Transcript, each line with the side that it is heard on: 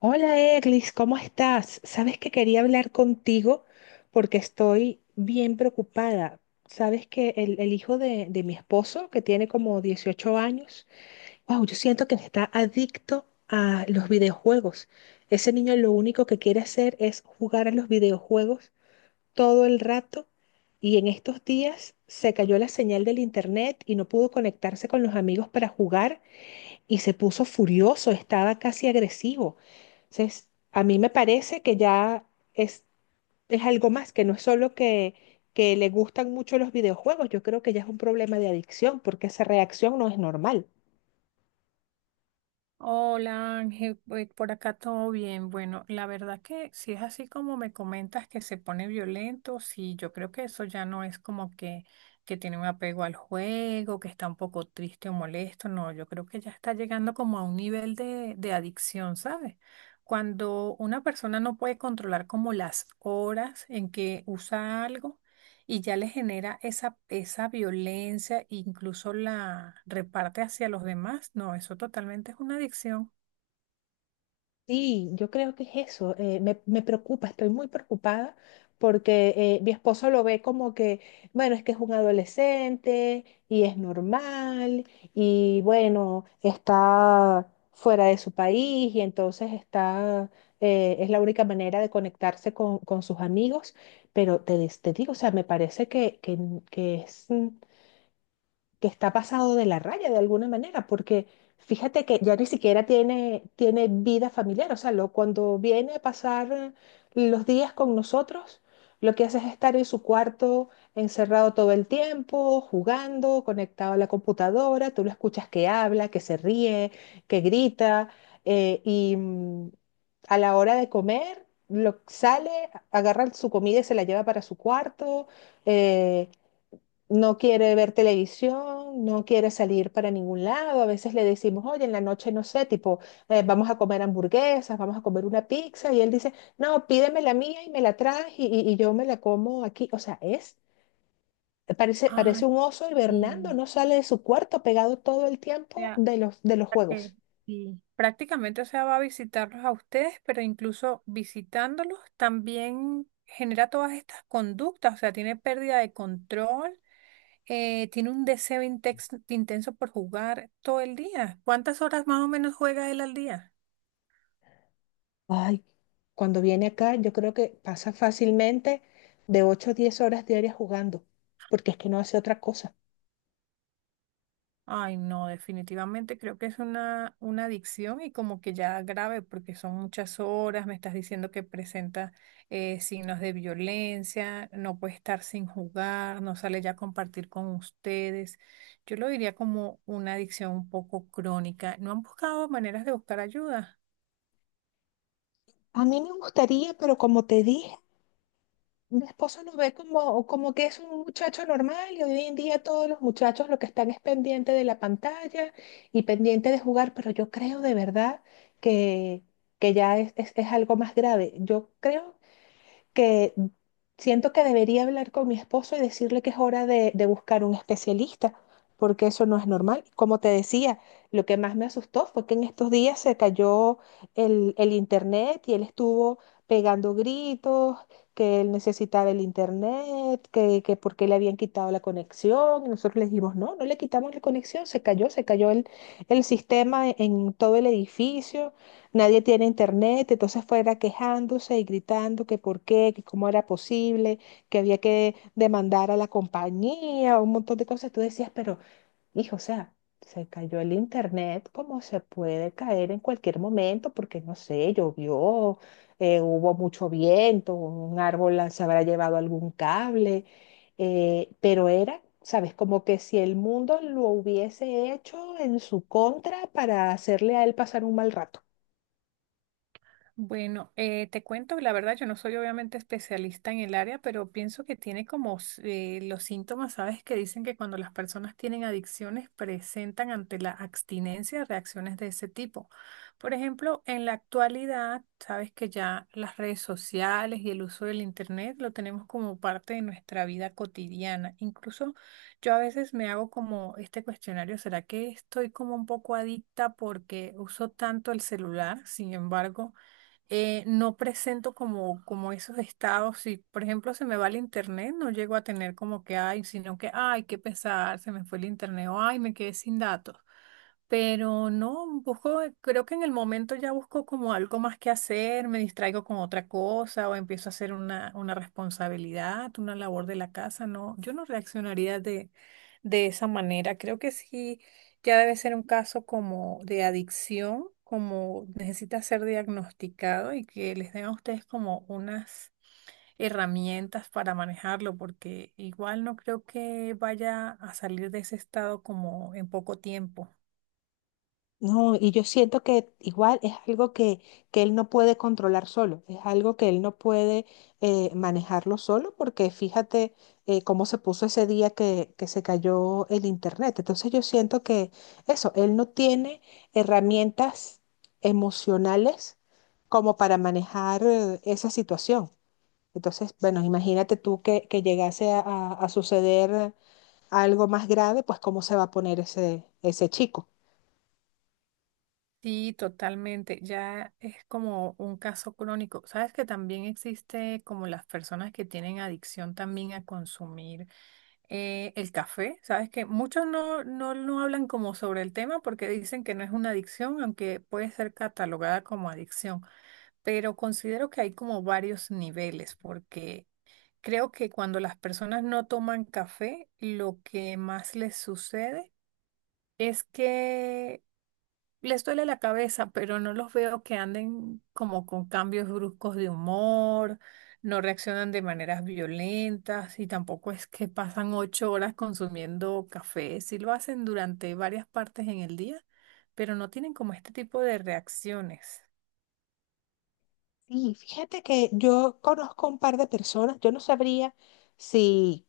left: Hola Eglis, ¿cómo estás? Sabes que quería hablar contigo porque estoy bien preocupada. Sabes que el hijo de mi esposo, que tiene como 18 años, wow, yo siento que está adicto a los videojuegos. Ese niño lo único que quiere hacer es jugar a los videojuegos todo el rato, y en estos días se cayó la señal del internet y no pudo conectarse con los amigos para jugar, y se puso furioso, estaba casi agresivo. Entonces, a mí me parece que ya es, es algo más, que no es solo que le gustan mucho los videojuegos. Yo creo que ya es un problema de adicción, porque esa reacción no es normal.
right: Hola Ángel, pues, por acá todo bien. Bueno, la verdad que si es así como me comentas que se pone violento, sí, yo creo que eso ya no es como que tiene un apego al juego, que está un poco triste o molesto, no, yo creo que ya está llegando como a un nivel de adicción, ¿sabes? Cuando una persona no puede controlar como las horas en que usa algo y ya le genera esa violencia, incluso la reparte hacia los demás. No, eso totalmente es una adicción.
left: Sí, yo creo que es eso. Me preocupa, estoy muy preocupada porque mi esposo lo ve como que, bueno, es que es un adolescente y es normal, y bueno, está fuera de su país y entonces es la única manera de conectarse con sus amigos. Pero te digo, o sea, me parece que que está pasado de la raya de alguna manera, porque fíjate que ya ni siquiera tiene vida familiar. O sea, cuando viene a pasar los días con nosotros, lo que hace es estar en su cuarto encerrado todo el tiempo, jugando, conectado a la computadora. Tú lo escuchas que habla, que se ríe, que grita, eh, y mm, a la hora de comer, sale, agarra su comida y se la lleva para su cuarto. eh, no quiere ver televisión, no quiere salir para ningún lado. A veces le decimos, oye, en la noche no sé, tipo, vamos a comer hamburguesas, vamos a comer una pizza. Y él dice, no, pídeme la mía y me la traes, y yo me la como aquí. O sea, es, parece,
right: Ah,
left: parece un oso y
right: sí.
left: Bernardo, no sale de su cuarto, pegado todo el
right: O
left: tiempo
right: sea,
left: de de los
right: la que
left: juegos.
right: sí. Prácticamente, o sea, va a visitarlos a ustedes, pero incluso visitándolos también genera todas estas conductas, o sea, tiene pérdida de control. Tiene un deseo intenso por jugar todo el día. ¿Cuántas horas más o menos juega él al día?
left: Ay, cuando viene acá, yo creo que pasa fácilmente de 8 a 10 horas diarias jugando, porque es que no hace otra cosa.
right: Ay, no, definitivamente creo que es una adicción y como que ya grave porque son muchas horas, me estás diciendo que presenta signos de violencia, no puede estar sin jugar, no sale ya a compartir con ustedes. Yo lo diría como una adicción un poco crónica. ¿No han buscado maneras de buscar ayuda?
left: A mí me gustaría, pero como te dije, mi esposo lo ve como, como que es un muchacho normal y hoy en día todos los muchachos lo que están es pendiente de la pantalla y pendiente de jugar. Pero yo creo de verdad que, que ya es algo más grave. Yo creo que siento que debería hablar con mi esposo y decirle que es hora de buscar un especialista, porque eso no es normal. Como te decía, lo que más me asustó fue que en estos días se cayó el internet, y él estuvo pegando gritos, que él necesitaba el internet, que porque le habían quitado la conexión. Y nosotros le dijimos, no, no le quitamos la conexión, se cayó el sistema en todo el edificio. Nadie tiene internet, entonces fuera quejándose y gritando que por qué, que cómo era posible, que había que demandar a la compañía, un montón de cosas. Tú decías, pero hijo, o sea, se cayó el internet como se puede caer en cualquier momento, porque no sé, llovió, hubo mucho viento, un árbol se habrá llevado algún cable, pero era... ¿Sabes? Como que si el mundo lo hubiese hecho en su contra para hacerle a él pasar un mal rato.
right: Bueno, te cuento, la verdad, yo no soy obviamente especialista en el área, pero pienso que tiene como los síntomas, ¿sabes? Que dicen que cuando las personas tienen adicciones presentan ante la abstinencia reacciones de ese tipo. Por ejemplo, en la actualidad, sabes que ya las redes sociales y el uso del internet lo tenemos como parte de nuestra vida cotidiana. Incluso yo a veces me hago como este cuestionario, ¿será que estoy como un poco adicta porque uso tanto el celular? Sin embargo no presento como, como esos estados. Si, por ejemplo, se me va el internet, no llego a tener como que ay, sino que ay, qué pesar, se me fue el internet o ay, me quedé sin datos. Pero no, busco, creo que en el momento ya busco como algo más que hacer, me distraigo con otra cosa o empiezo a hacer una responsabilidad, una labor de la casa. No, yo no reaccionaría de esa manera. Creo que sí ya debe ser un caso como de adicción, como necesita ser diagnosticado y que les den a ustedes como unas herramientas para manejarlo, porque igual no creo que vaya a salir de ese estado como en poco tiempo.
left: No, y yo siento que igual es algo que él no puede controlar solo, es algo que él no puede manejarlo solo, porque fíjate cómo se puso ese día que se cayó el internet. Entonces yo siento que eso, él no tiene herramientas emocionales como para manejar esa situación. Entonces, bueno, imagínate tú que llegase a suceder algo más grave, pues cómo se va a poner ese, ese chico.
right: Sí, totalmente. Ya es como un caso crónico. Sabes que también existe como las personas que tienen adicción también a consumir eh, el café, sabes que muchos no hablan como sobre el tema porque dicen que no es una adicción, aunque puede ser catalogada como adicción. Pero considero que hay como varios niveles porque creo que cuando las personas no toman café, lo que más les sucede es que les duele la cabeza, pero no los veo que anden como con cambios bruscos de humor, no reaccionan de maneras violentas y tampoco es que pasan 8 horas consumiendo café. Sí lo hacen durante varias partes en el día, pero no tienen como este tipo de reacciones.
left: Sí, fíjate que yo conozco un par de personas, yo no sabría si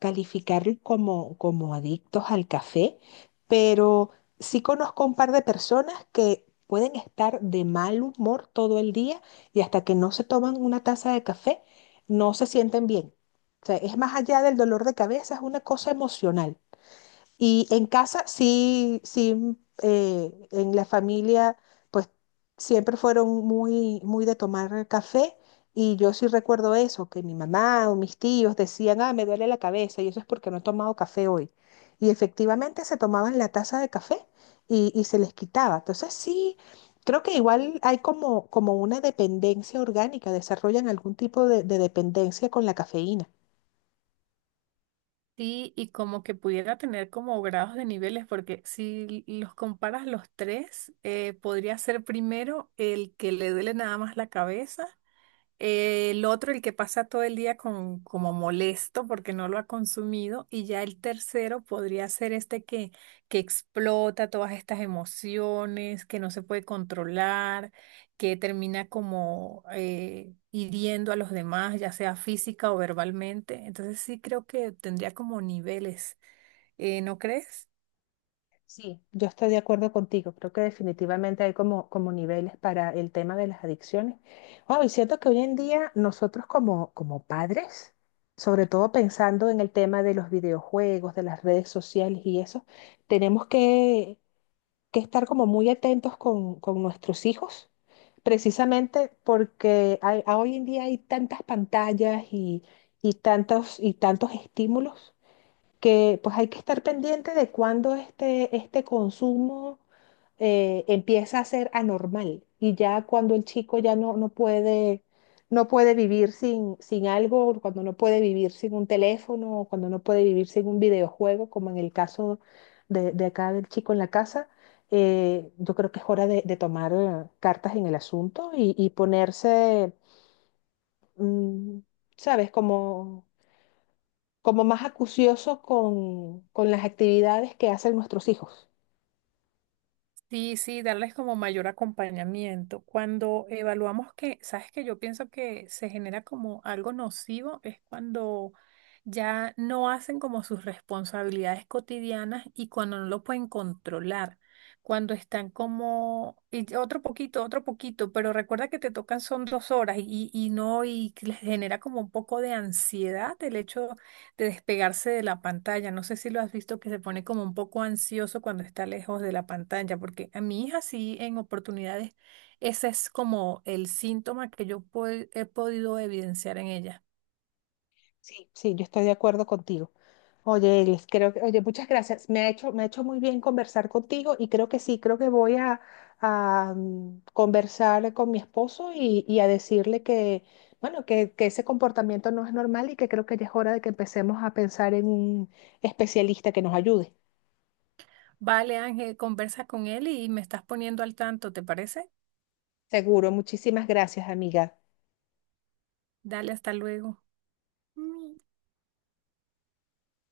left: calificarlos como, como adictos al café, pero sí conozco un par de personas que pueden estar de mal humor todo el día, y hasta que no se toman una taza de café no se sienten bien. O sea, es más allá del dolor de cabeza, es una cosa emocional. Y en casa sí, sí, en la familia, pues siempre fueron muy, muy de tomar café. Y yo sí recuerdo eso, que mi mamá o mis tíos decían, ah, me duele la cabeza y eso es porque no he tomado café hoy. Y efectivamente se tomaban la taza de café y se les quitaba. Entonces sí, creo que igual hay como, como una dependencia orgánica, desarrollan algún tipo de dependencia con la cafeína.
right: Sí, y como que pudiera tener como grados de niveles, porque si los comparas los tres, podría ser primero el que le duele nada más la cabeza. El otro, el que pasa todo el día con, como molesto porque no lo ha consumido. Y ya el tercero podría ser este que explota todas estas emociones, que no se puede controlar, que termina como hiriendo a los demás, ya sea física o verbalmente. Entonces sí creo que tendría como niveles, ¿no crees?
left: Sí, yo estoy de acuerdo contigo. Creo que definitivamente hay como, como niveles para el tema de las adicciones. Wow, y siento que hoy en día nosotros como, como padres, sobre todo pensando en el tema de los videojuegos, de las redes sociales y eso, tenemos que estar como muy atentos con nuestros hijos, precisamente porque hoy en día hay tantas pantallas y tantos estímulos que pues hay que estar pendiente de cuándo este, este consumo empieza a ser anormal, y ya cuando el chico ya no puede, no puede vivir sin, sin algo, cuando no puede vivir sin un teléfono, o cuando no puede vivir sin un videojuego, como en el caso de acá del chico en la casa, yo creo que es hora de tomar cartas en el asunto, y ponerse, mm, ¿sabes? Como como más acucioso con las actividades que hacen nuestros hijos.
right: Sí, sí, darles como mayor acompañamiento. Cuando evaluamos que, sabes que yo pienso que se genera como algo nocivo, es cuando ya no hacen como sus responsabilidades cotidianas y cuando no lo pueden controlar, cuando están como, y ya otro poquito, pero recuerda que te tocan son 2 horas y no, y que les genera como un poco de ansiedad el hecho de despegarse de la pantalla. No sé si lo has visto que se pone como un poco ansioso cuando está lejos de la pantalla, porque a mi hija sí en oportunidades ese es como el síntoma que yo he podido evidenciar en ella.
left: Sí. Sí, yo estoy de acuerdo contigo. Oye, Elis, creo que, oye, muchas gracias. Me ha hecho muy bien conversar contigo, y creo que sí, creo que voy a, conversar con mi esposo y a decirle que, bueno, que ese comportamiento no es normal, y que creo que ya es hora de que empecemos a pensar en un especialista que nos ayude.
right: Vale, Ángel, conversa con él y me estás poniendo al tanto, ¿te parece?
left: Seguro, muchísimas gracias, amiga.
right: Dale, hasta luego.